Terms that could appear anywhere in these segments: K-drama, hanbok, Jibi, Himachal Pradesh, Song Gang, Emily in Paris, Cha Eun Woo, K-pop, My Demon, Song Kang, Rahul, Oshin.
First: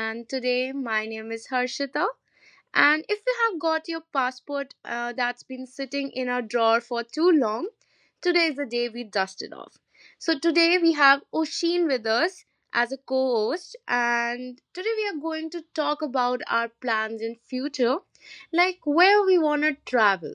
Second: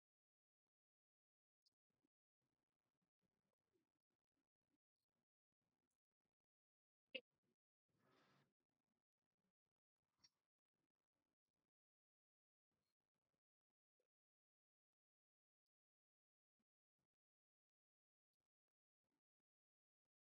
And today, my name is Harshita. And if you have got your passport that's been sitting in a drawer for too long, today is the day we dust it off. So, today we have Oshin with us as a co host, and today we are going to talk about our plans in future, like where we want to travel.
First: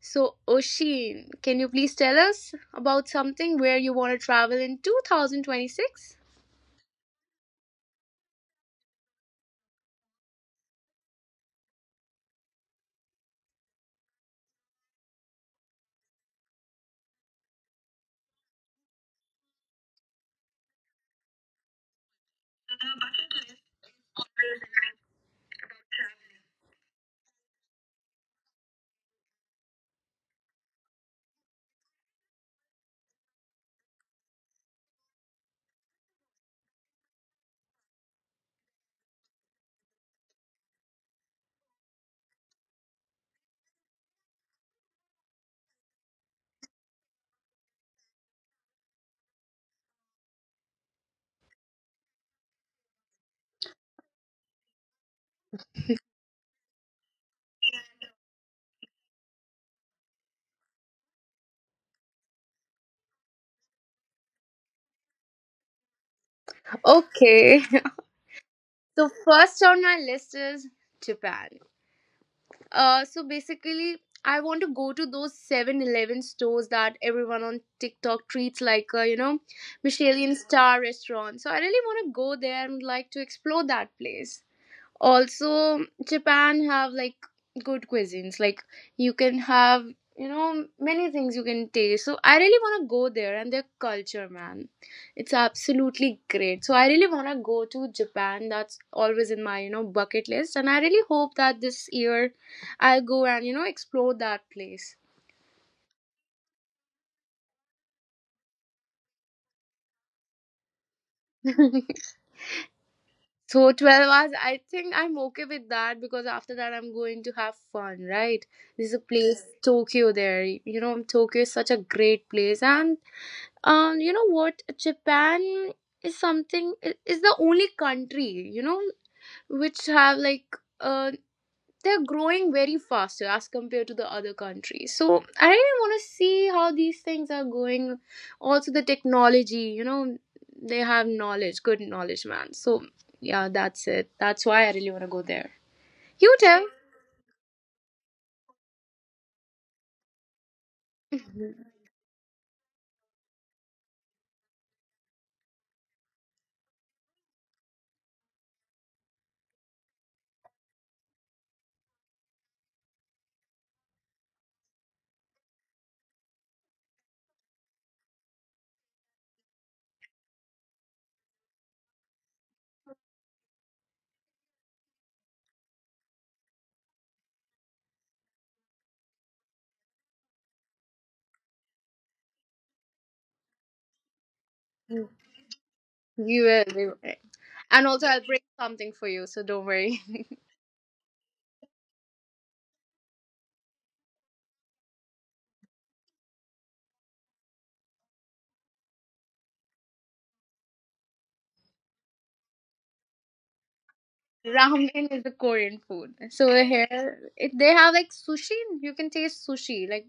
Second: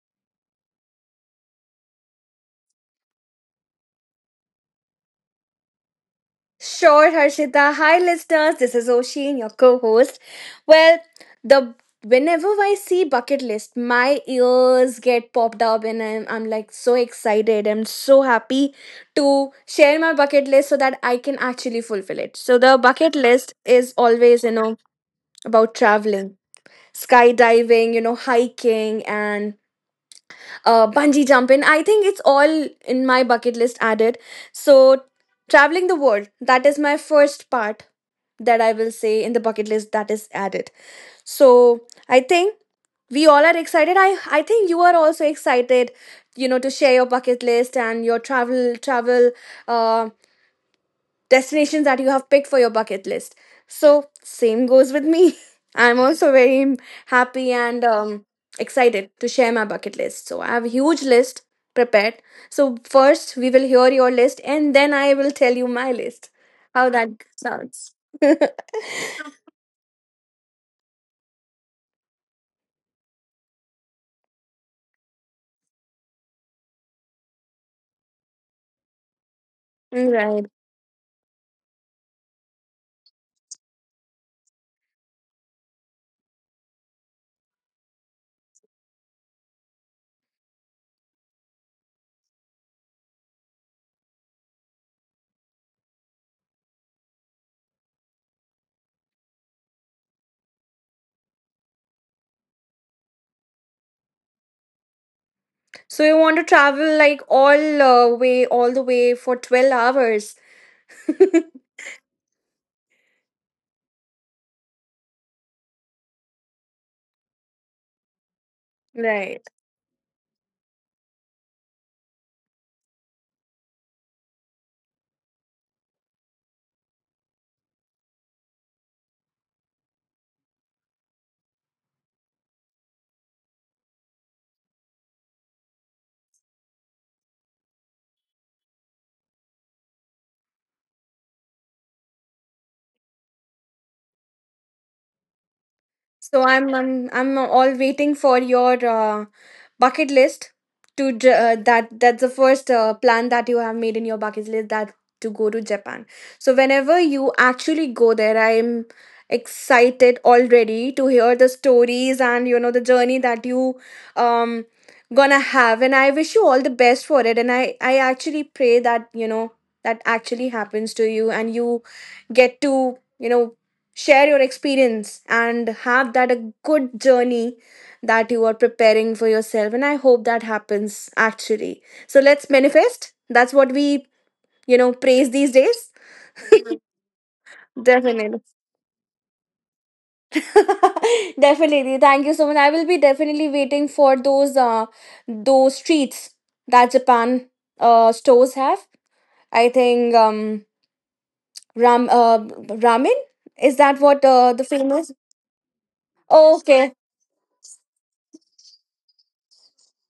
So, Oshin, can you please tell us about something where you want to travel in 2026? Sure, Harshita. Hi, listeners. This is Oshin, your co-host. Well, the whenever I see bucket list, my ears get popped up, and I'm like so excited. I'm so happy to share my bucket list so that I can actually fulfill it. So the bucket list is always, you know, about traveling, skydiving, you know, hiking, and bungee jumping. I think it's all in my bucket list added. So, traveling the world, that is my first part that I will say in the bucket list that is added. So, I think we all are excited. I think you are also excited, you know, to share your bucket list and your travel uh, destinations that you have picked for your bucket list. So, same goes with me. I'm also very happy and excited to share my bucket list. So, I have a huge list prepared. So, first we will hear your list and then I will tell you my list. How that Okay. sounds. So first on my list is Japan. So basically, I want to go to those 7-Eleven stores that everyone on TikTok treats like, you know, Michelin Right. star restaurant. So I really want to go there and like to explore that place also. Japan have like good cuisines, like you can have, you know, many things you can taste. So I really want to go there, and their culture, man, it's absolutely great. So I really want to go to Japan. That's always in my, you know, bucket list, and I really hope that this year I'll go and, you know, explore that place. So, you want to travel like all way, all the way for 12 hours. So 12 hours, I think I'm okay with that because after that I'm going to have fun, right? There's a place, Right. right, Tokyo there. You know, Tokyo is such a great place. And um, you know what? Japan is the only country, you know, which have like a, they're growing very faster as compared to the other countries. So I really want to see how these things are going. Also, the technology, you know, they have knowledge, good knowledge, man. So yeah, that's it. That's why I really want to go there. You So tell. I'm all waiting for your bucket list that's the first plan that you have made in your bucket list that to go to Japan. So whenever you actually go there, I'm excited already to hear the stories, and you know, the journey that you um gonna have. And I wish you all the best for it, and I actually pray that, you know, that actually happens to you and you get to, you know, share your experience and have that a good journey that you are preparing for yourself. And I hope that happens actually. So let's manifest. That's what we, you know, praise these days. You will. And also, I'll bring Definitely. something for you, so don't worry. Definitely thank you so much. I will be definitely waiting for those treats that Japan stores have. I think ram uh ramen, is that what the Ramen famous? is the Korean food. So here, Okay. if they have like sushi, you can taste sushi. Like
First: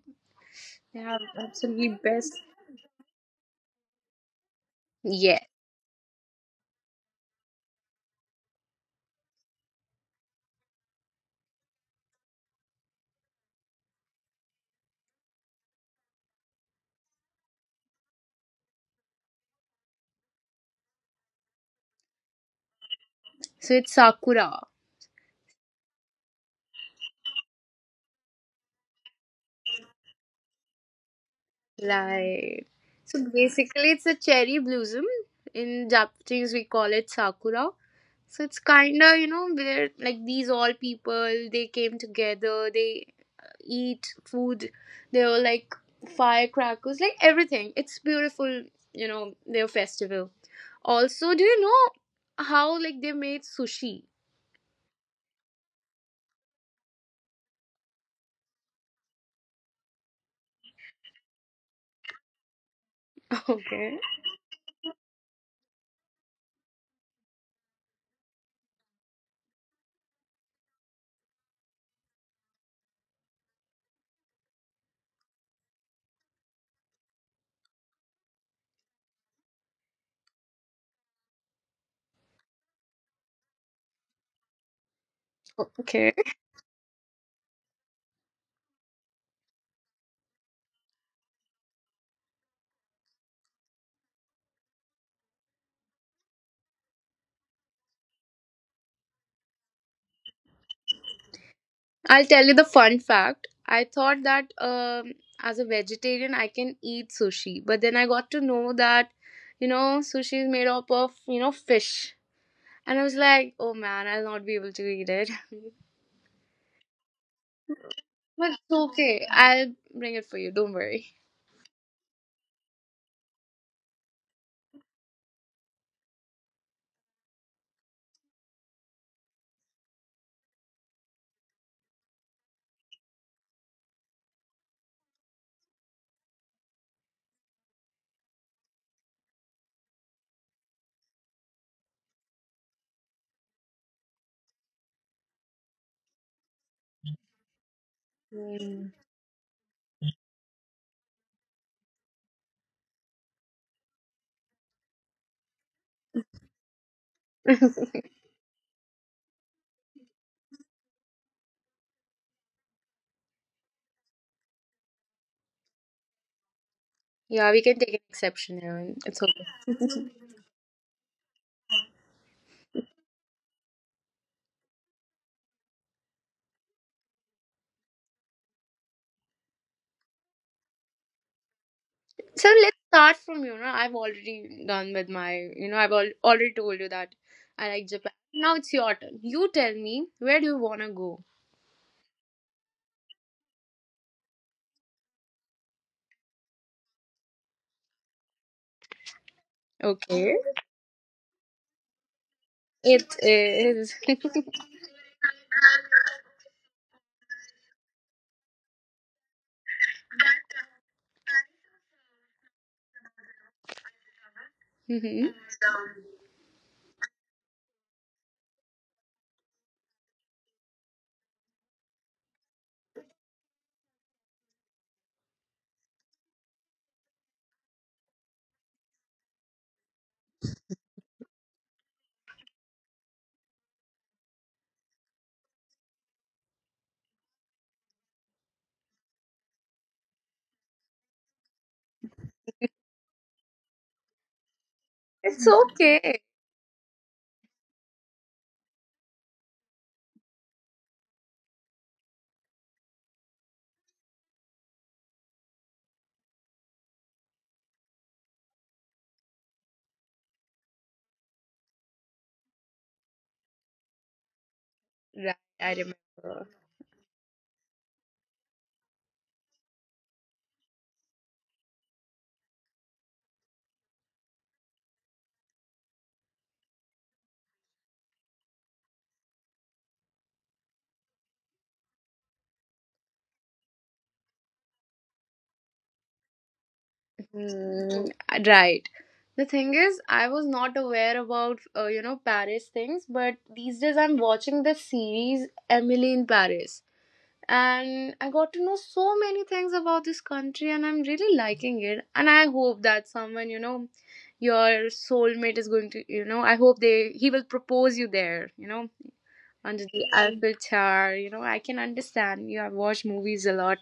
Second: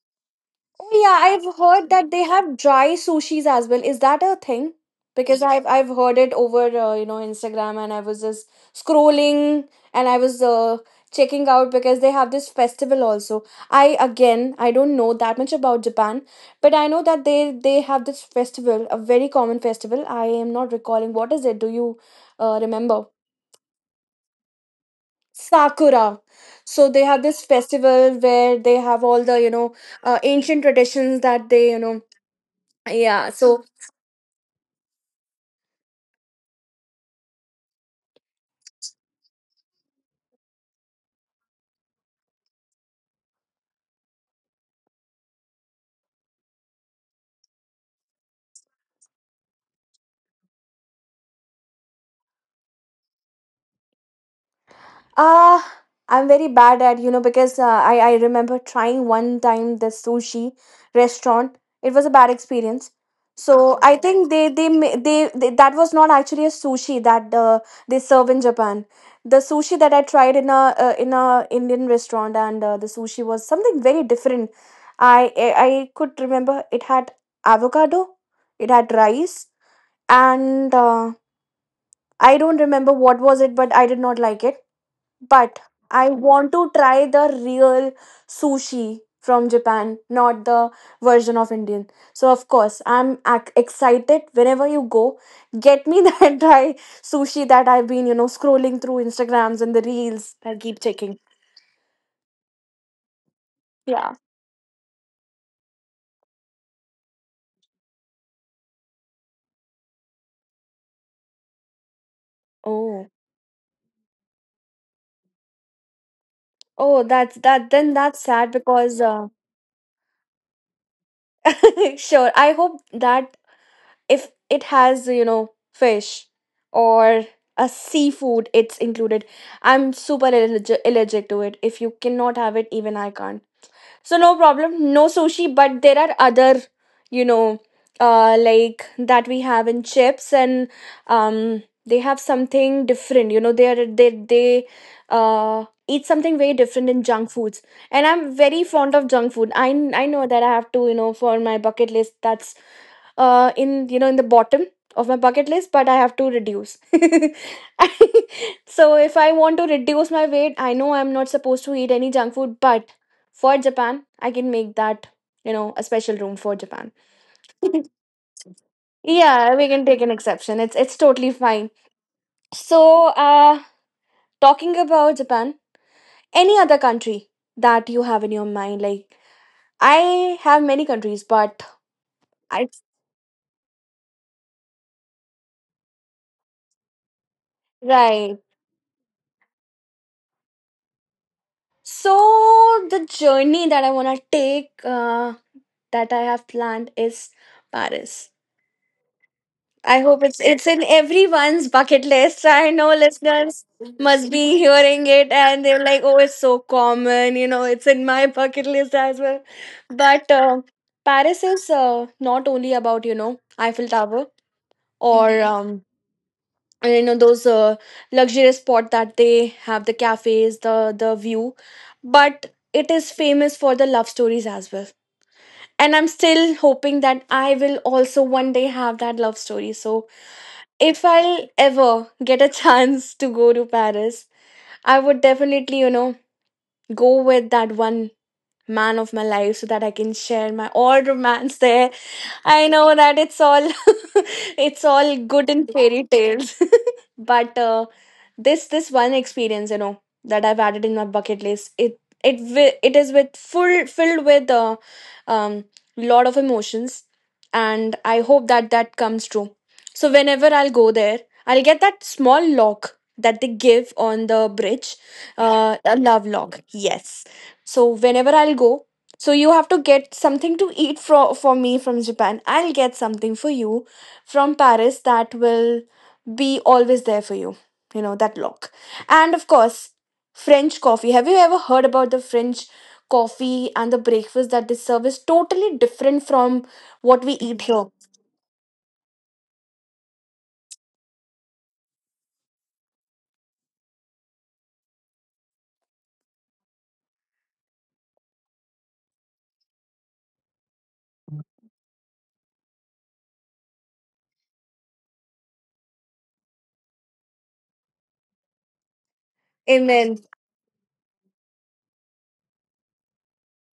they Yeah, have I've heard absolutely that they best. have dry sushis as well. Is that a thing? Yeah. Because I've heard it over you know, Instagram, and I was just scrolling, and I was checking out because they have this festival also. I again, I don't know that much about Japan, but I know that they have this festival, a very common festival. I am not recalling what is it. Do you remember? So it's sakura. Sakura. So they have this festival where they have all the, you know, ancient traditions that they, you know, Like, so yeah. So, basically, it's a cherry blossom. In Japanese, we call it sakura. So it's kind of, you know, where like these all people, they came together, they eat food, they were like firecrackers, like everything. It's beautiful, you know, their festival. Also, do you know how like they made sushi? uh, I'm very bad at, you know, because I remember trying one time the sushi restaurant. It was a bad experience. So I Okay. think they ma- they that was not actually a sushi that they serve in Japan. The sushi that I tried in a Indian restaurant, and the sushi was something very different. I could remember it had avocado, it had rice, and I don't remember what was it, but I did not like it. But I Okay. want to try the real sushi from Japan, not the version of Indian. So, of course, I'm excited whenever you go. Get me that dry sushi that I've been, you know, scrolling through Instagrams and the reels. I keep checking. I'll tell you the fun fact. I Yeah. thought that as a vegetarian, I can eat sushi, but then I got to know that, you know, sushi is made up of, you know, fish. And I Oh. was like, oh man, I'll not be able to eat it. Oh, that's that. Then that's sad But it's because, okay. I'll bring it for you. Don't worry. sure. I hope that if it has, you know, fish or a seafood, it's included. I'm super allergic to it. If you cannot have it, even I can't. So no problem, no sushi. But there are other, you know, like that we have in chips, and they have something different. You know, they are they they uh, eat something very different in junk foods, and I'm very Mm. fond of junk food. I know that I have to, you know, for my bucket list, that's in, you know, in the bottom of my bucket list, but I have to reduce. So if I want to reduce my weight, I know I'm not supposed to eat any junk food, but for Japan, I can make that, you know, a special room for Japan. Yeah, we can take an exception here. And It's okay. Yeah, we can take an exception. It's totally fine. So uh talking about Japan, any other country that you have in your mind? Like, I have many countries, but So I let's start from, you know, I've already done with my, you know, I've already told you that I like Japan. right. Now it's your turn. You tell me, where do you want to go? So the journey that I want to take, that I have planned, is Paris. I hope Okay. it's in everyone's bucket list. I know It listeners is. must be hearing it and they're like, "Oh, it's so common," you know, it's in my bucket list as well. But Paris is not only about, you know, Eiffel Tower or Mhm. Mhm. And, you know, those luxurious spot that they have, the cafes, the view, but it is famous for the love stories as well. And I'm still hoping that I will also one day have that love story. So if I'll ever get a chance to go to Paris, I would definitely, you know, go with that one man of my life so that I can share my odd romance there. I know that it's all it's all It's good in fairy okay. tales. But this one experience, you know, that I've added in my bucket list, it is with full filled with a um, lot of emotions, and I hope that that comes true. So whenever I'll go there, I'll get that small lock that they give on the bridge, Right, I a love remember. lock, yes. So whenever I'll go, so you have to get something to eat for me from Japan. I'll get something for you from Paris that will be always there for you, you know, that lock. And of course, French coffee. Have you ever heard about the French coffee, and the breakfast that they serve is totally different from what we eat here? Mm, right. The thing is, I was not aware about you know Paris things, but these days I'm watching the series Emily in Paris, and I got to know so many things about this country, and I'm really liking it. And I hope that someone, you know, your soulmate is going to, you know, I hope they he will propose you there. You know, under the Amen. Eiffel Tower. You know, I can understand. You have watched movies a lot.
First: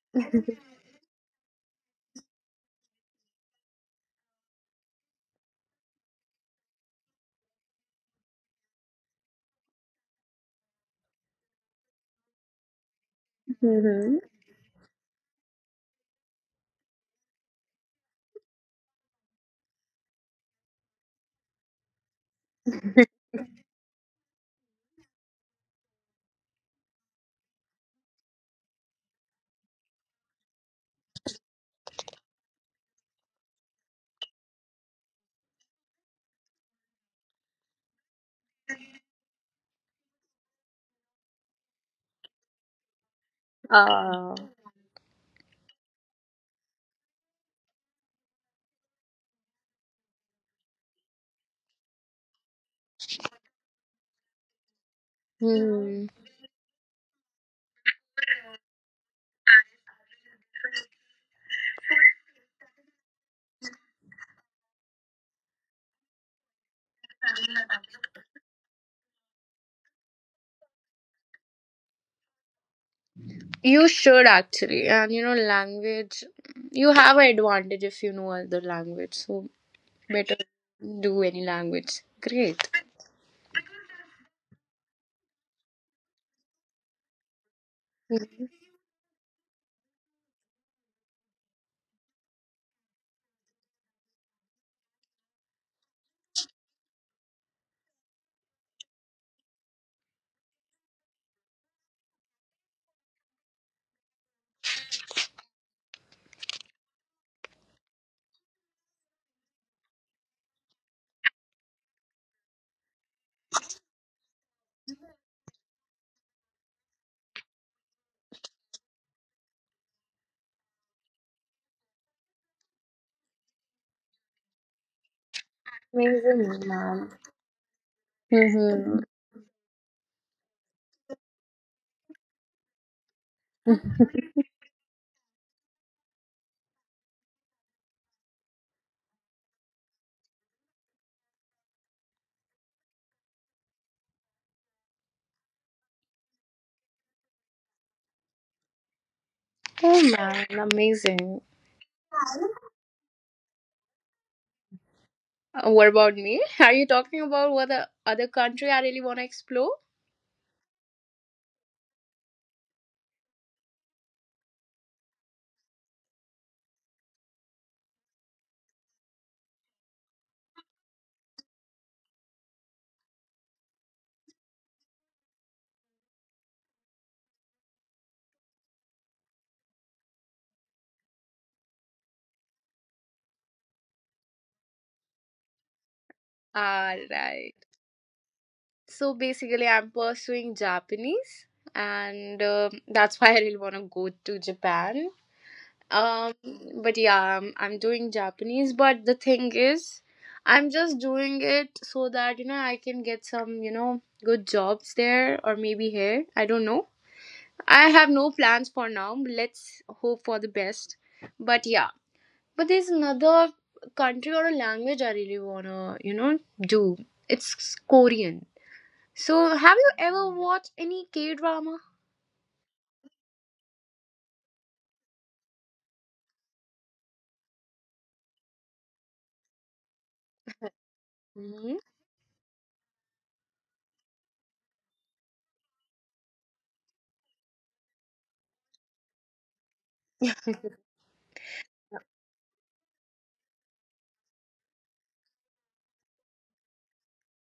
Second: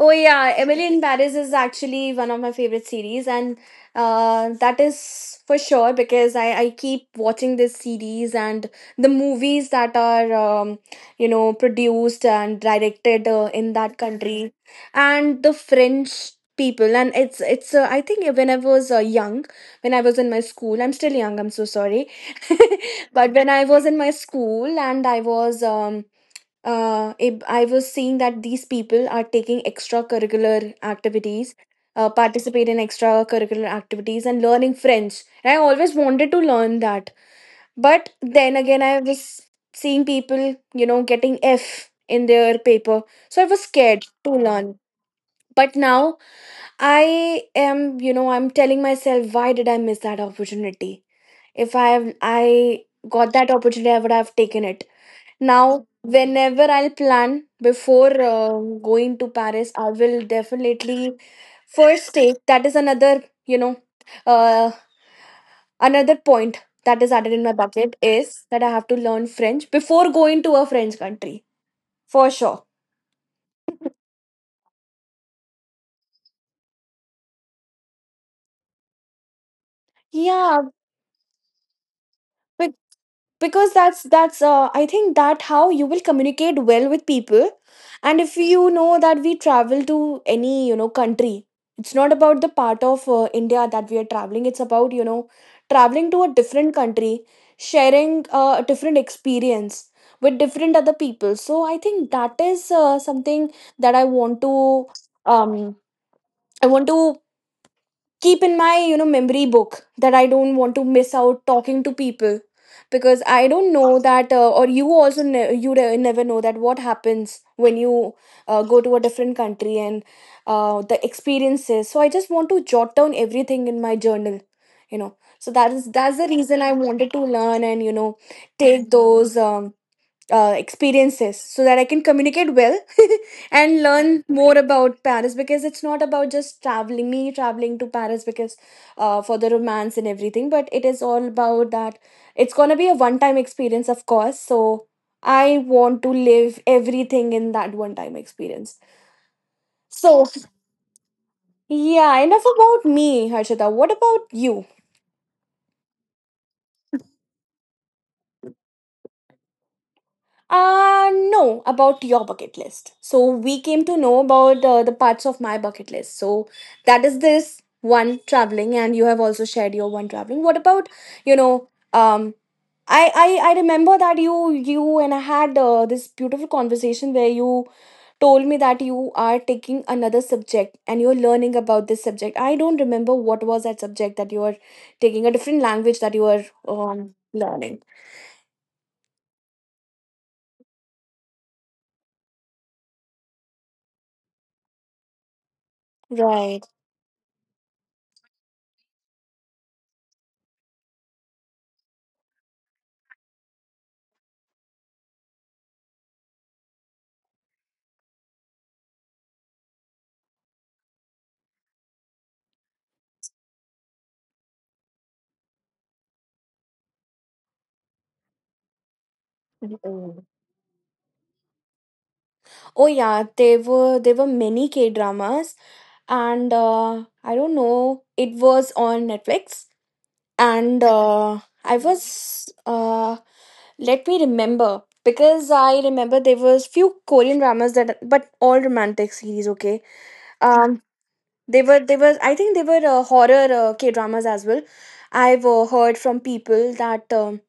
Oh yeah, Emily in Paris is actually one of my favorite series, and that is for sure, because I keep watching this series and the movies that are you know, produced and directed in that Mm-hmm. country, and the French people, and it's I think when I was young, when I was in my school. I'm still young, I'm so sorry, but when I was in my school and I was I was seeing that these people are taking extracurricular activities, participate in extracurricular activities, and learning French. And I always wanted to learn that, but then again, I was seeing people, you know, getting F in their paper, so I was scared to Uh, learn. But now I am, you know, I'm telling myself, why did I miss that opportunity? If I have, I got that opportunity, I would have taken it. Now, hmm. whenever I'll plan before going to Paris, I will definitely first take that, is another, you know, uh, another point that is added in my bucket, is that I have to learn French before going to a French country for sure. You should actually, and you know, language. You have an advantage if you know other language. So better Yeah, do any language. Great. because that's I think that how you will communicate well with people. And if you know that we travel to any, you know, country, it's not about the part of India that we are traveling, it's about, you know, traveling to a different country, sharing a different experience with different other people. So I think that is something that um I want to keep in my, you know, memory book, that I don't want to miss out talking to people, because I don't know that or you also ne- you never know that what happens when you go to a different country and the experiences. So I just want to jot down everything in my journal, you know. So that is, that's the reason I Amazing, wanted man. to learn, and, you know, take Mm-hmm. those experiences so that I can communicate well, and learn more about Paris, because it's not about just traveling, me traveling to Paris because, for the romance and everything, but it is all about that. It's gonna be a one time experience, of course. So I want to live everything in that one time experience. Oh So, man, amazing. yeah, enough about me, Harshita. What about you? What about me? Are you talking about what the other country I really want to explore? No, about your bucket list. So we came to know about the parts of my bucket list. So that is this one traveling, and you have also shared your one traveling. What about you know? I remember that you and I had this beautiful conversation where you told me that you are taking another subject and you're learning about this subject. I don't remember what was that subject that you were taking, a different language that you were Alright. learning. So basically, I'm pursuing Japanese, and um, that's why I really want to go to Japan. Um, Right. but yeah, I'm doing Japanese. But the thing is, I'm just doing it so that you know I can get some, you know, good jobs there or maybe here. I don't know. I have no plans for now. But Let's hope for the best. But yeah, but there's another country or a language I really wanna, you know, do. It's Korean. So, have you ever watched any K drama? Oh yeah, there were many K dramas, and I don't know, it was on Netflix, and I Hmm. was let me remember because I remember there was few Korean dramas that, but all romantic series. Okay, um, they were I think they were horror K dramas as well. I've heard from people that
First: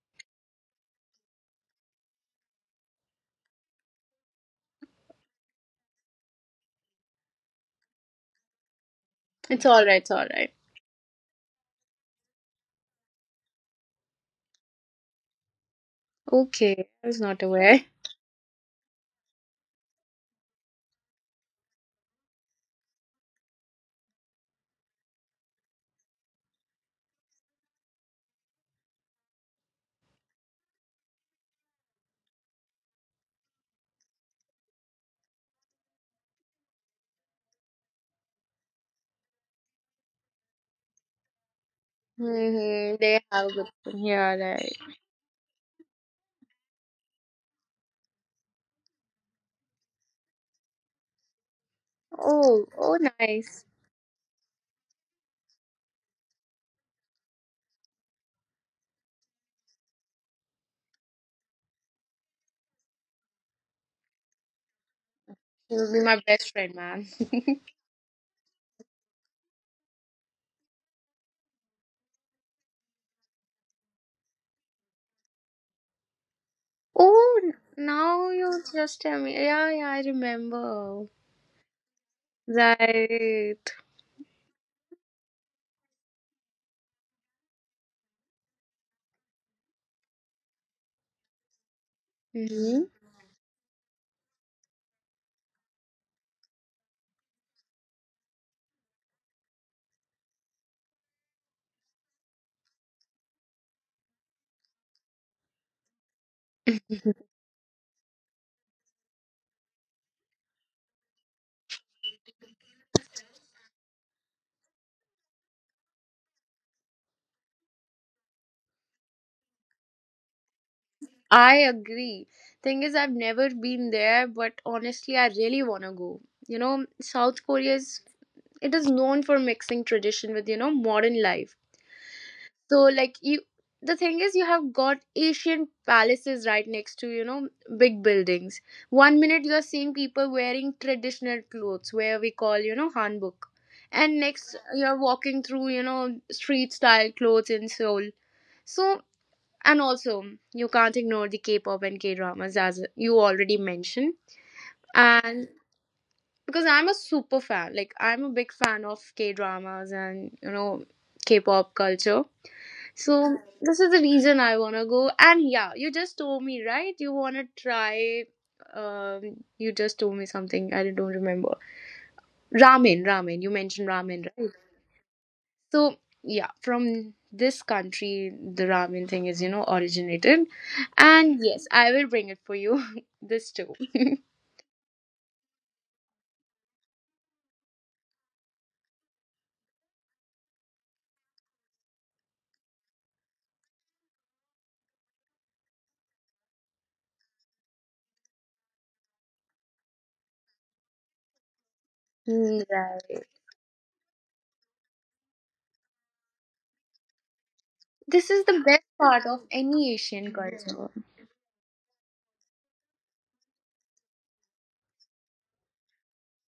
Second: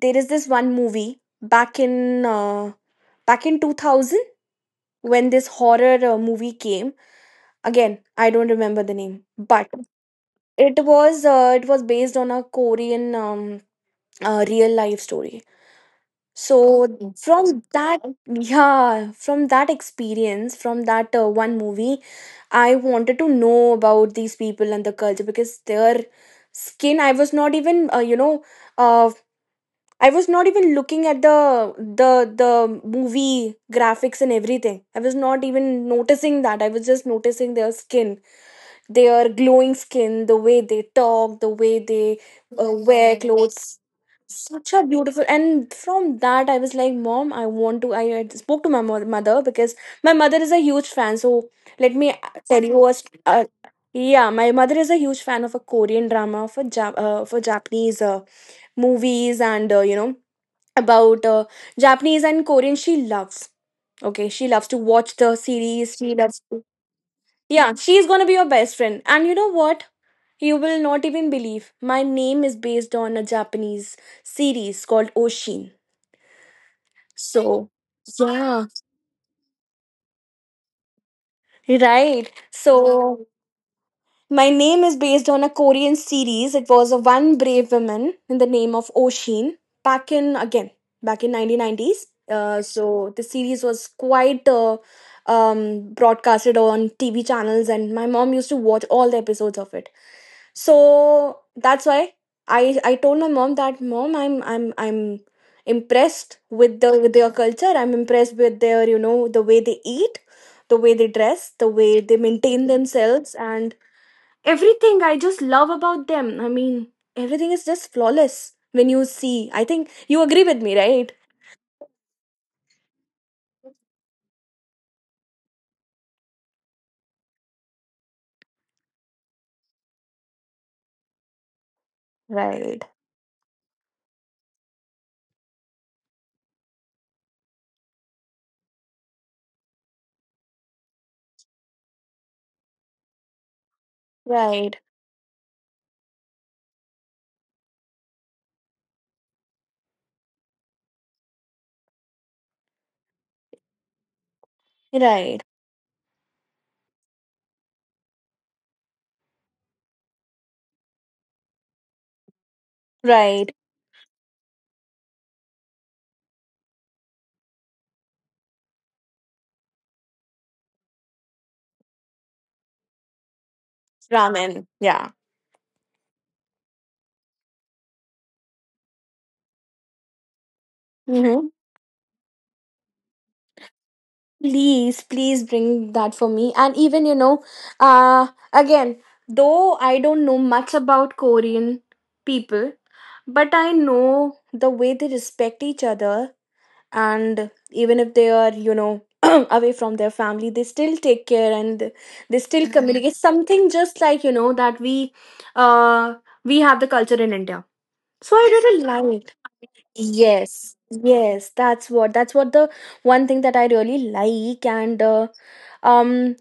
there is this one movie back in back in 2000 when this horror movie came. Again, I don't remember the name, It's but alright, it's alright. it was it was based on a Korean real life story. Okay, So, I okay. was not From aware. that, yeah, from that experience, from that one movie, I wanted to know about these people and the culture because their skin. I was not even you know. Uh, I was not even looking at the the the movie graphics and everything. I was not even noticing that. I was just noticing their skin, their glowing skin, the way they talk, the way they Hmm. They wear have a good clothes. one. Yeah, right. Such a beautiful, and from that, I was like, Mom, I want to. I spoke to my mother because my mother is a huge fan. So, let me Oh, tell you a. oh, nice. Yeah, my mother is a huge fan of a Korean drama for for Japanese movies and you know about Japanese and Korean. She loves. Okay, she loves to watch the You'll series. be She my loves. best To- friend, man. Yeah, she's gonna be your best friend. And you know what? You will not even believe my name is based on a Japanese series called Oshin. Oh, So, now you yeah, just tell me. Yeah, yeah, I remember. right. So, Right. my name is based on a Korean series. It was a One Brave Woman in the name of Oshin back in, again, back in 1990s. Hmm. So the series was quite broadcasted on TV channels, and my mom used to watch all the episodes of it. So that's why I told my mom that, Mom, I'm impressed with the, with their culture. I'm impressed with their, you know, the way they eat, the way they dress, the way they maintain themselves, and everything. I just love about them. I mean, everything is just flawless when you see. I think you agree with me, right? I agree. Thing is, I've never been there, but honestly, I really want to go. You know, South Korea is. It is known for mixing tradition with, you know, modern life. So Right. like you, the thing is you have got ancient palaces right next to, you know, big buildings. One minute you're seeing people wearing traditional clothes where we call, you know, hanbok, and next Right. you're walking through, you know, street style clothes in Seoul. So and also you can't ignore the K-pop and K-dramas as you already mentioned. Right. And because I'm a super fan, like I'm a big fan of K-dramas and, you know, K-pop culture, so Right. this is the reason I wanna go. And yeah, you just told me, right? You wanna try um, you just told me something I don't remember. Ramen. You mentioned ramen, right? Ramen, yeah. So yeah, from this country the ramen thing is, you know, originated. And Hmm. yes, I will bring it for you. This too. Please, please bring that for me. And even, you know, uh again, though I don't know much about Korean people, but I know the way they respect each other. And even if they are, you know, away from their family, they still take care, and they Mm, still, mhm, communicate right. something, just like, you know, that uh we have the culture in India. This So is I the best really part liked. of any Asian Yes. culture. Yes, that's what, that's what the one thing that I really like. And um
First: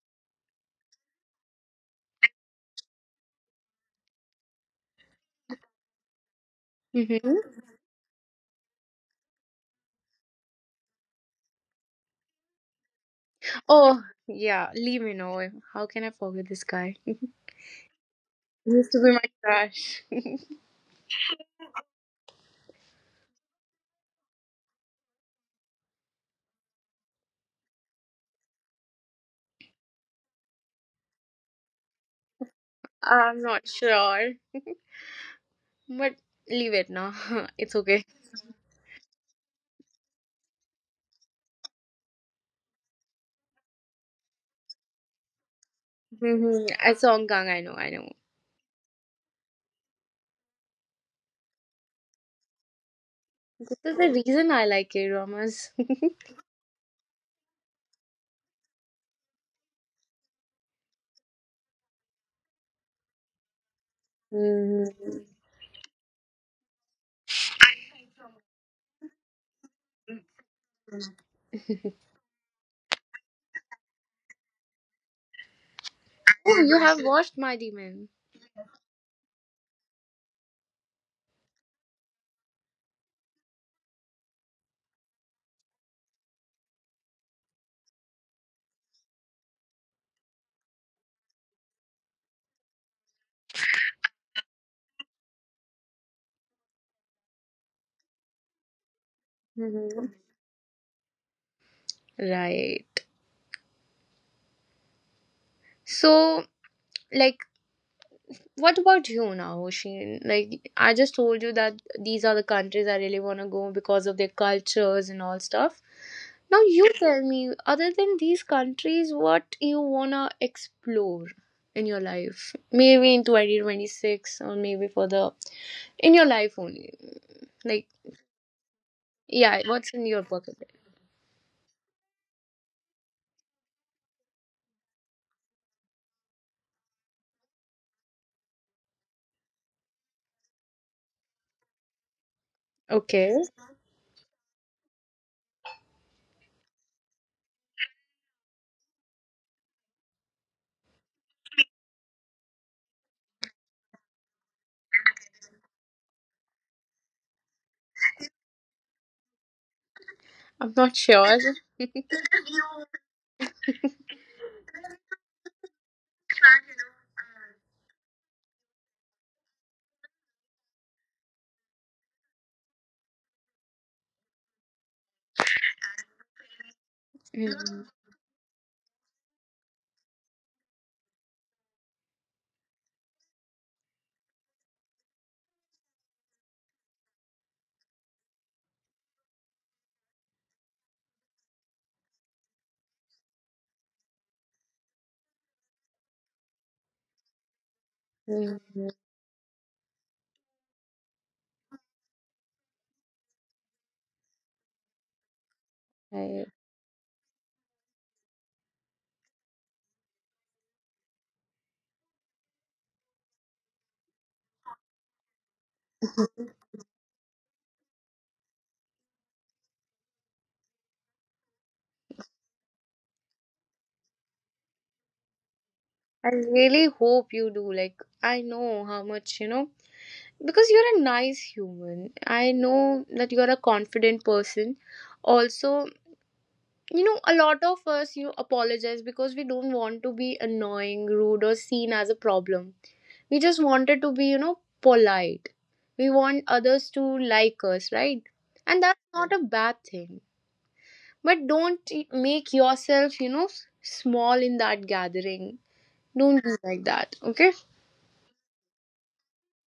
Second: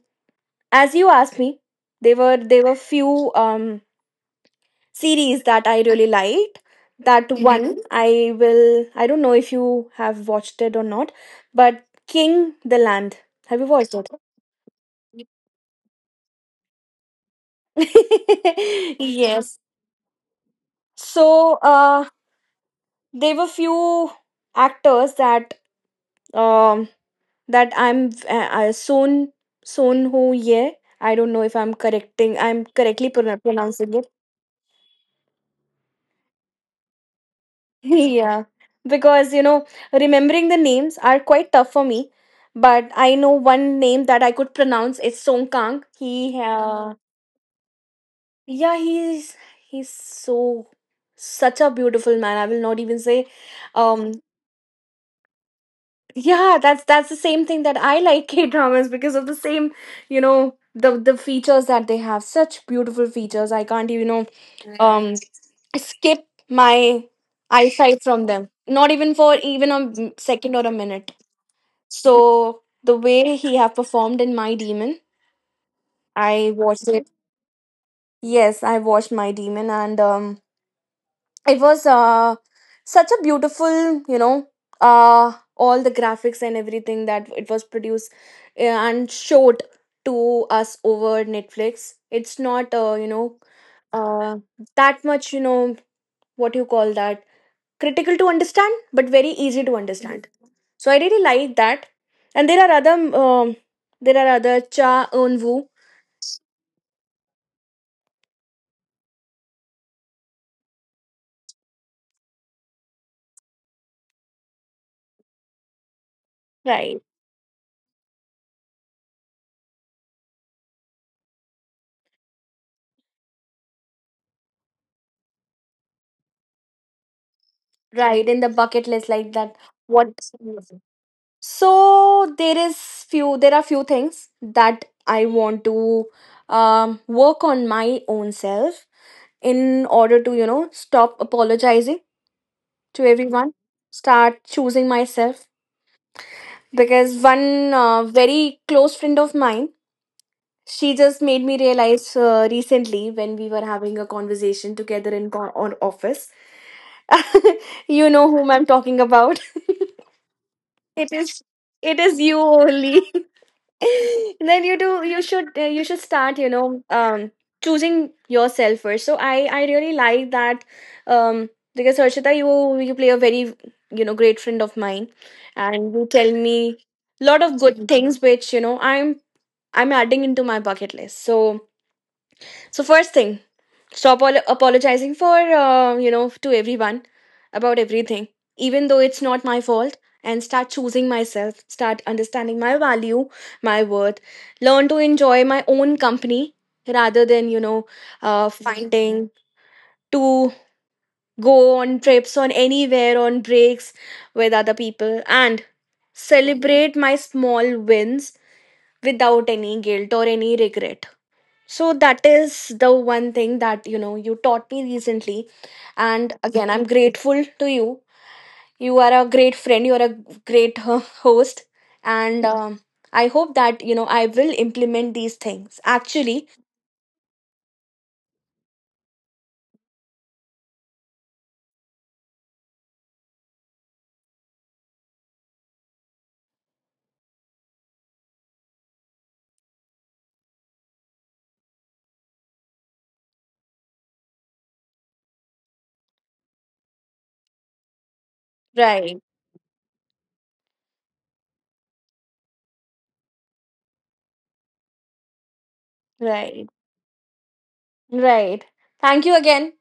as you asked me, there were, there were few series that I really liked. That, mhm, Hmm. one. I will, I don't know if you have watched it or not, but King the Land. Have you watched it? Oh yeah, leave me know. How can I forget this guy? He used to be my Yes. crush. So there were few actors that um that I'm Son, Son Ho Ye. I don't know if I'm correcting, I'm correctly I'm not pronouncing it. sure, but leave it now. It's okay. Yeah, because, you know, remembering the names are quite tough for me. But I know one name that I could pronounce. It's Song Kang. He, Mm-hmm. A song gang, I know, I know. yeah, he's so such a beautiful man. I will not even say, This is um, the reason I like K dramas. yeah, that's the same thing that I like K dramas because of the same, you know, the features that they have. Such beautiful features. I can't even, you know, Hmm. Skip my eyesight from them. Not even for even a second or a minute. So the way he have performed in My Demon, I Oh, you watched have it. watched My Demon. Yes, I watched My Demon, and it was such a beautiful, you know, all the graphics and everything that it was produced and showed to us over Netflix. It's not you know uh that much, you know, what you call that, critical to understand, but very easy to Hmm. understand. So I really like that. And Right. There are other Cha Eun Woo. So, like, what about you now, Oshin? Like I just told you that these are the countries I really want to go because of their cultures and all stuff. Now you Right, tell me, other than these countries, what you wanna explore in your life? Maybe in 2026, or maybe for the in your life only. Like right. In the bucket list, like that. yeah, what's in What? your bucket list? So there is few. There are few things that I want to work on my own self in order to, you know, stop apologizing to Okay, everyone, start choosing myself. Because one very close friend of mine, she just made me realize recently when we were having a conversation together in on office. You know whom I'm talking about. I'm not It is, sure. it is you only. Then you do you should start, you know, choosing yourself first. So I really like that, because Harshita, you play a very, you know, great friend of mine. And you tell me lot of good things which, you know, I'm adding into my bucket list. So, so first thing, stop all apologizing for, you know, to everyone about everything, even though it's not my fault. And start choosing myself. Start understanding my value, my worth. Learn to enjoy my own company, rather than, you know, Mm, mm, finding to go on trips on anywhere on breaks with other people, and I celebrate my small wins without any guilt or any regret. So that is the one thing that, you know, you taught me recently, and again I'm grateful to you. You are a great friend. You are a great host, and I hope that, you know, I will implement these things. I Actually, really hope you do. Like I know how much you know, because you're a nice human. I know that you're a confident person. Also, you know a lot of us, you apologize because we don't want to be annoying, rude, or seen as a problem. We just wanted to be, you know, polite. We want others to like us, right? And that's right, not a bad thing, but don't make yourself, you know, small in that gathering. Don't be right, like that, okay? right. Thank you again.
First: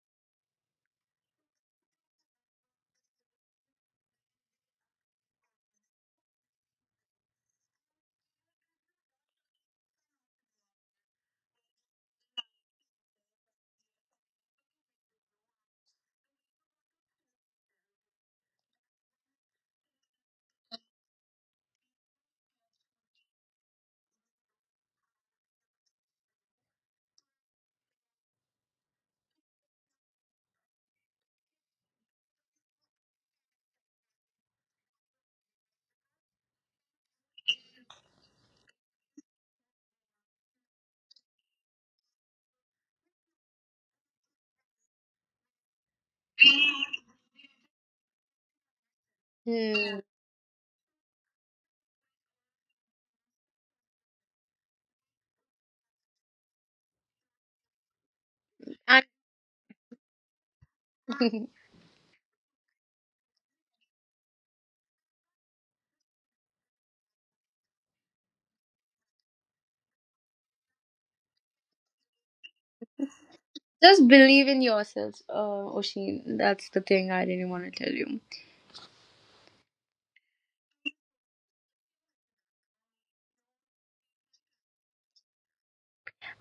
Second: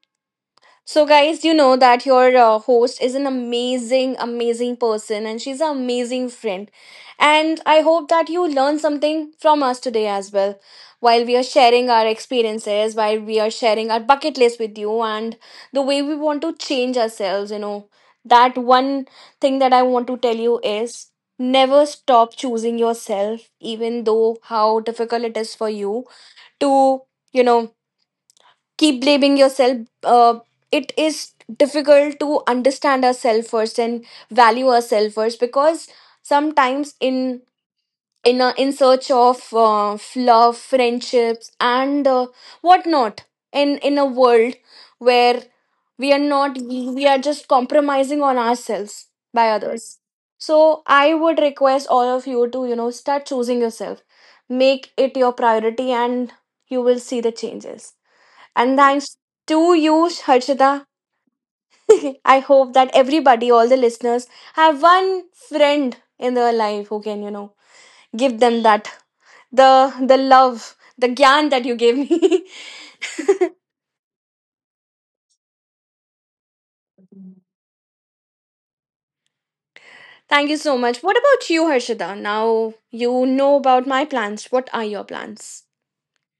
So, guys, you know that your host is an amazing, amazing person, and she's an amazing friend. And I hope that you learn something from us today as well, while we are sharing our experiences, while we are sharing our bucket list with you, and the way we want to change ourselves. You know, that one thing that I want to tell you is, never stop choosing yourself, even though how difficult it is for you to, you know, keep blaming yourself. uh, it is difficult to understand ourselves first and value ourselves first, because sometimes in a, in search of love, friendships, and whatnot, in a world where we are not, we are just compromising on ourselves by Hmm. others. So I would request all of you to, you know, start choosing yourself, make it your priority, and you will see the changes. And and thanks to you, Harshita. I hope that everybody, all the listeners, have one friend in their life who can, you know, give them that, the love, the gyan that you gave me. Just believe in yourself, Oshin. That's the thing I really want to tell you. Thank you so much. What about you, Harshita? Now you know about my plans. What are your plans?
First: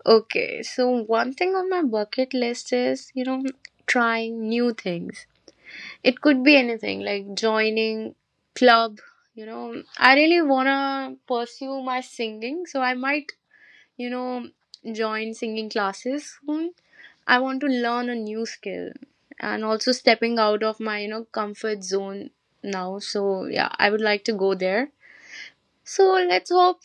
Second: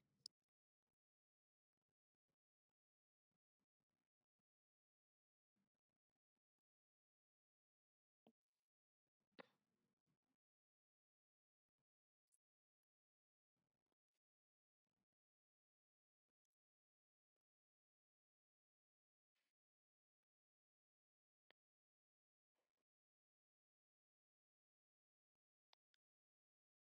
Okay, so one thing on my bucket list is, you know, trying new things. It could be anything like joining club, you know. I really want to pursue my singing, so I might, you know, join singing classes soon. I want to learn a new skill and also stepping out of my, you know, comfort zone now. So, yeah, I would like to go there. So let's hope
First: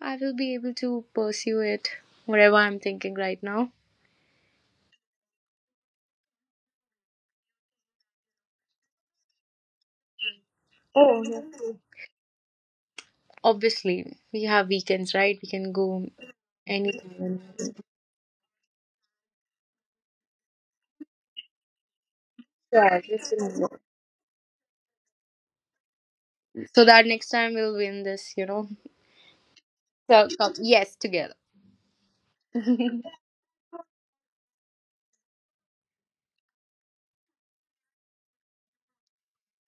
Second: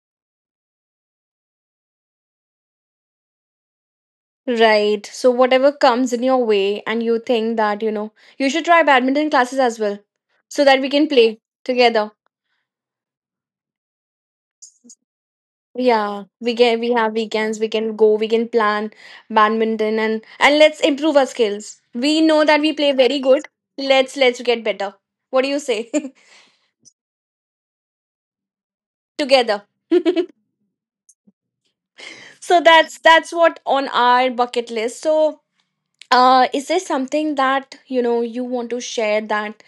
I will be able to pursue it, whatever I'm thinking right now. Right. So whatever comes in your way and you think that, you know, you should try badminton classes as well. So that we can play together. Obviously, we have weekends, right? We can go Yeah, we get, any. we have weekends, we can go, we can plan badminton, and let's improve our skills. We know that we play Yeah, very just good. in Let's get better. What do you say? so that next time we'll win this, you know. Together. So yes, together. So that's what on our bucket list. So is there something that, you know, you want to share, that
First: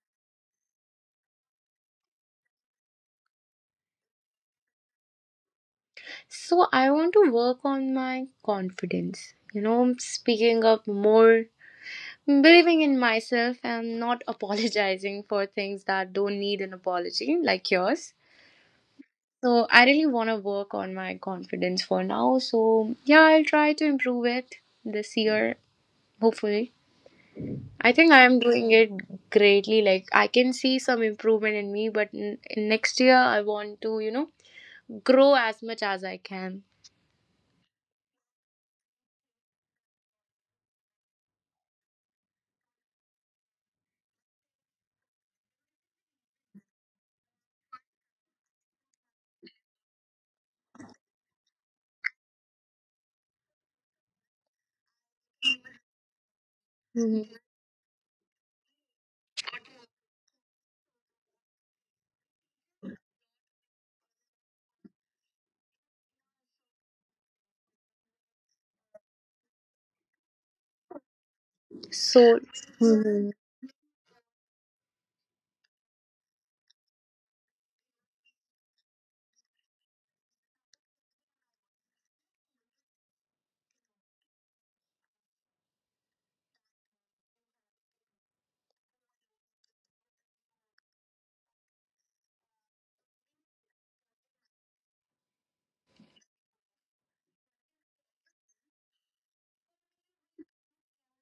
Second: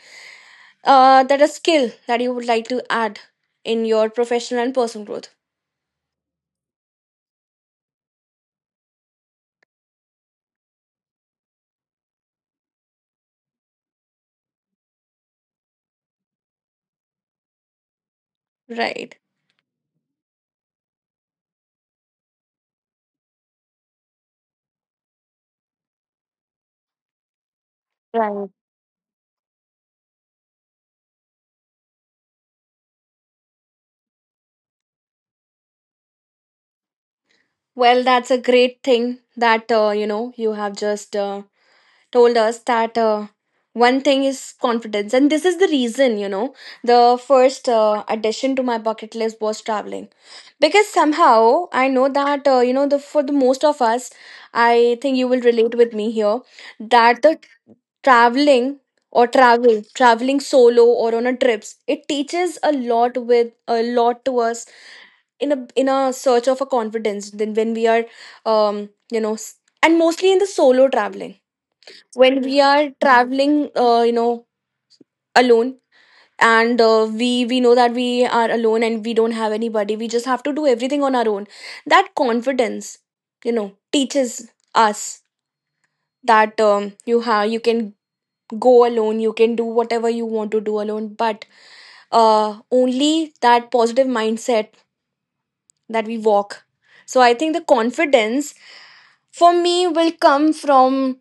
that a skill that you would like to add in your professional and personal growth? So I want to work on my confidence. You know, speaking up more, believing in myself, and not apologizing for things that don't need an apology, like yours. Right. So I really want to work on my confidence for now. So yeah, I'll try to improve it this year, hopefully. I think I am Right. doing it greatly. Like I can see some improvement in me, but next year I want to, you know, grow as much as I can. Well, that's a great thing that, you know, you have just told us that, one thing is confidence. And this is the reason, you know, the first addition to my bucket list was traveling, because somehow I know that, you know, the for the most of us, I think you will relate with me here, that the traveling, or traveling solo or on a trips, it teaches a lot with a lot to us in a, in a search of a confidence. Than when we are, um you know, and mostly in the solo traveling, So, when we are mhm, traveling, you know, alone, and we know that we are alone and we don't have anybody, we just have to do everything on our own. That confidence, you know, teaches us that, you have, you can go alone, you can do whatever you want to do alone. But only that positive mindset that we walk. So I think the confidence for me will come from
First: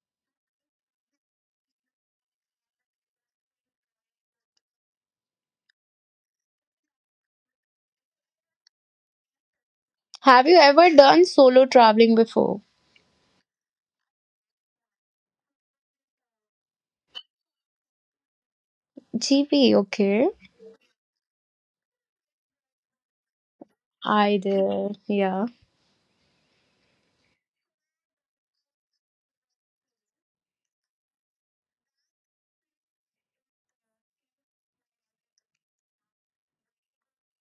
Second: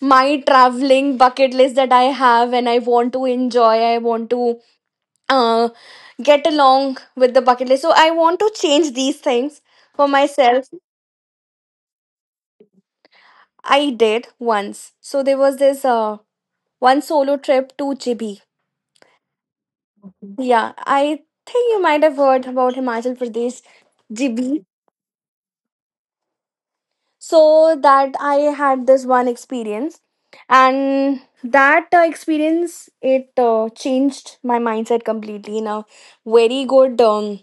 my traveling bucket list that I have, and I want to enjoy, I want to, uh, get along with the bucket list. So I want to change these things for have you myself. ever done solo traveling before? I did once. So there was this one solo trip to Jibi. GP, okay. Yeah, I think you might have heard about Himachal Pradesh, I Jibi. did, yeah. So that I had this one experience, and that experience, it changed my mindset completely in a very good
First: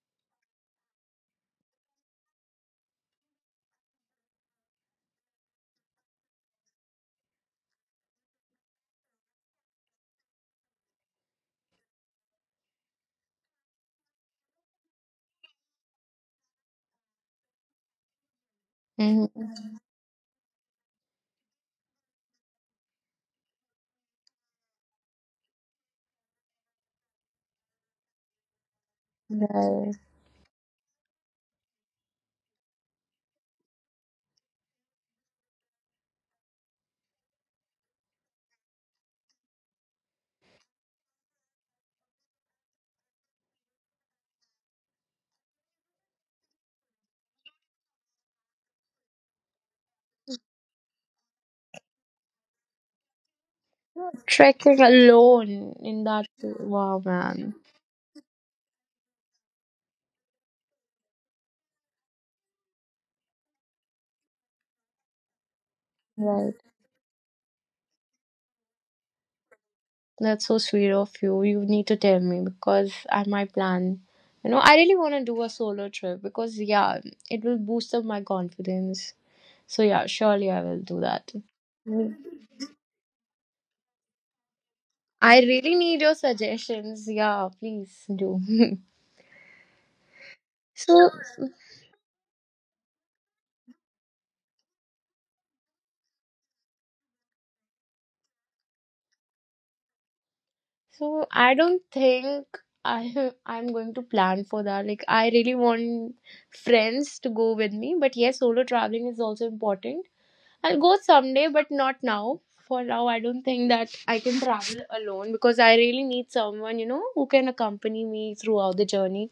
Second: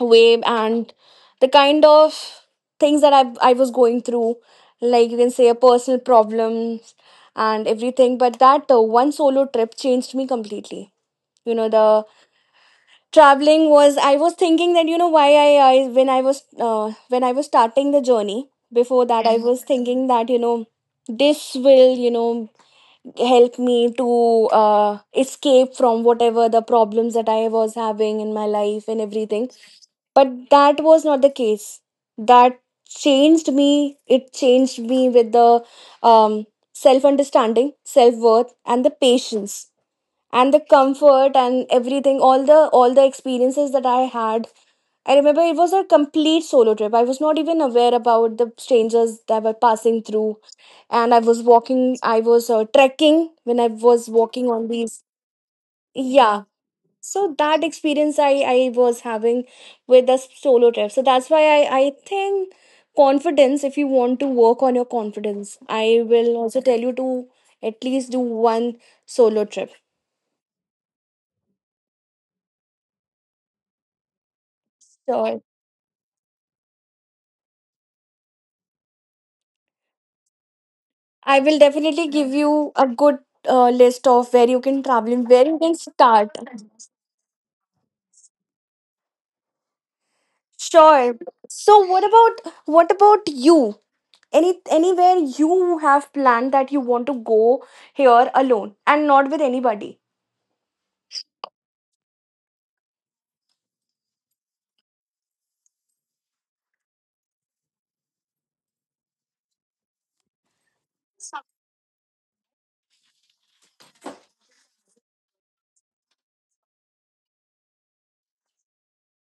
way. And the kind of things that I was going through, like you can say a personal problems and everything, but that one solo trip changed me completely. You know, the traveling was, I was thinking that, you know, why I when I was when I was starting the journey, before that I was Mhm. thinking that, you know, this will, you know, help me to escape from whatever the problems that I was having in my life and everything. Right. But that was not the case. That changed me, it changed me with the um, self understanding, self worth, and the patience, and the comfort and everything, all the, all the experiences that I had. I remember it was a complete solo trip. I was not even aware about the strangers that were passing through. And I was walking, I was trekking when I was walking on Trekking these, alone in that, yeah. wow, So man. that experience I was having with the solo trip. So that's why I think, confidence, if you want to work on your confidence, I will also tell you to at least do one solo trip. That's so sweet of you. You need to tell me because I might plan. You know, I really want to So do a solo trip because, yeah, it will boost up my confidence. So, yeah, surely I will do that. I will definitely Mm. give you a good list of where you can travel and I where you can really need your start. suggestions. Yeah, please do. So, Sure. So what about, what about you? Any, anywhere you have planned that you want to go here, alone and not with anybody? so I don't think I'm going to plan for that. Like, I really want friends to go with me, but yes, solo traveling is also important. I'll go someday, but not now. For now, I don't think that I can travel alone because I really need someone, you know, who can accompany me throughout the journey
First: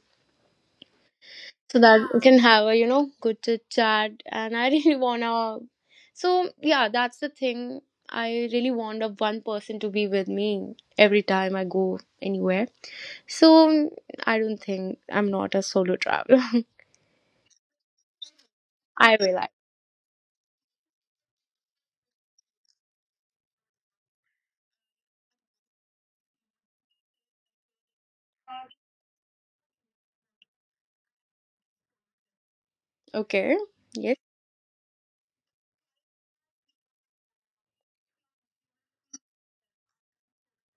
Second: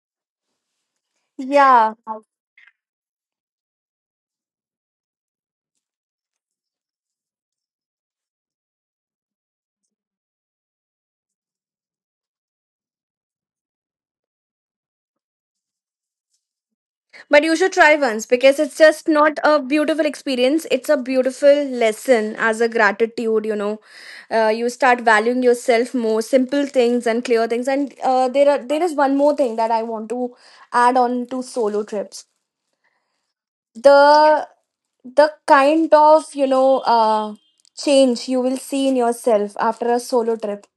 so Yeah. that we can have a, you know, good chit chat. And I really wanna. So, yeah, that's the thing. I really want a one person to be with me every time I go anywhere. So, I don't think I'm not a solo traveler. But you should try once, because it's just I will. not Like, a beautiful experience, it's a beautiful lesson, as a gratitude, you know. You start valuing yourself more, simple things and clear things. And there are, there is one more thing that I want to add on to solo trips. okay. Yes. The the kind of, you know, change you will see in yourself after a solo trip,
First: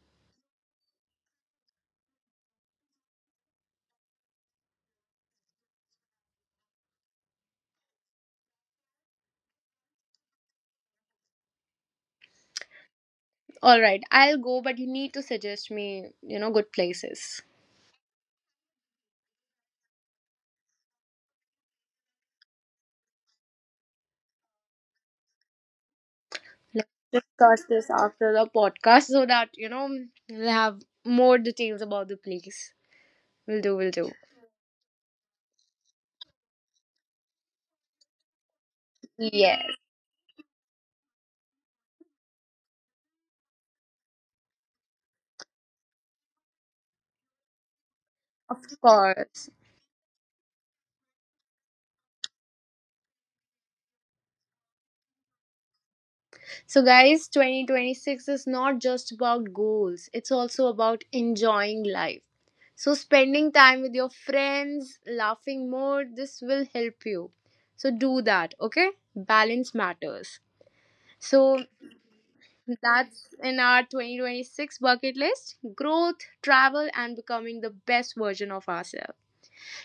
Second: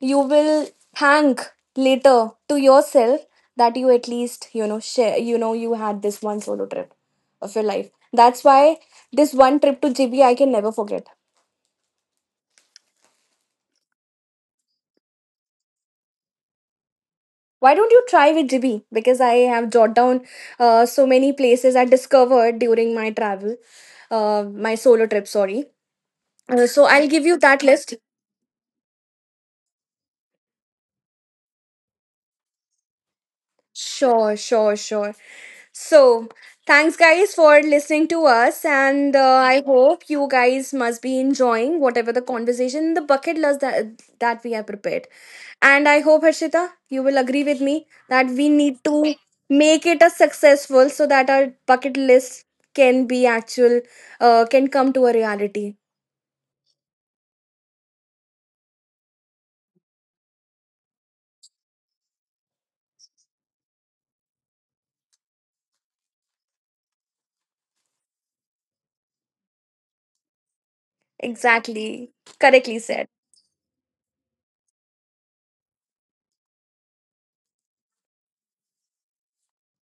you will thank later to yourself, that you at least, you know, share, you know, you had this one solo trip of your life. That's why this one trip to GB I can never forget. All right. I'll go, but you need to suggest me, you know, good places. Why don't you try with GB, because I have jotted down so many places I discovered during my travel, uh, my solo trip, sorry. Let's So I'll give you discuss that this list. after the podcast so that, you know, we'll have more details about the place. We'll do, we'll do. Sure, sure, sure. So, thanks guys for listening to us, and I Yes, hope you guys must be enjoying whatever the conversation, the bucket list that we have prepared. And I hope Harshita, you will agree with me that we of need to course. make it a successful, so that our bucket list can be actual, can come to a reality. So, guys, 2026 is not just about goals, it's also about enjoying life. So, spending time with your friends, laughing more, this will help you. So, do that, okay? Balance matters. So, Exactly, correctly said. that's in our 2026 bucket list growth, travel, and becoming the best version of ourselves.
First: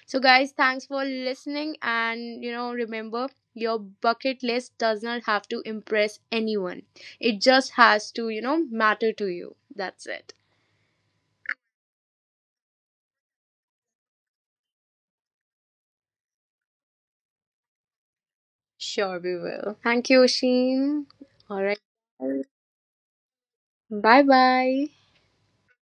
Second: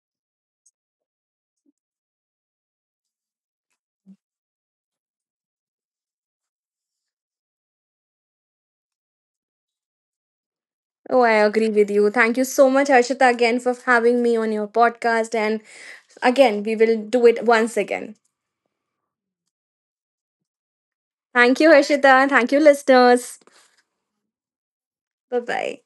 So, guys, thanks for listening. And you know, remember your bucket list does not have to impress anyone, it just has to, you know, matter to you. That's it. Oh, I agree with you. Thank you so much, Harshita, again for having me on your podcast. And again, we will do it once again. Sure, we will. Thank you, Sheen. Thank All you, right. Harshita. Thank you, listeners. Bye bye. Bye bye.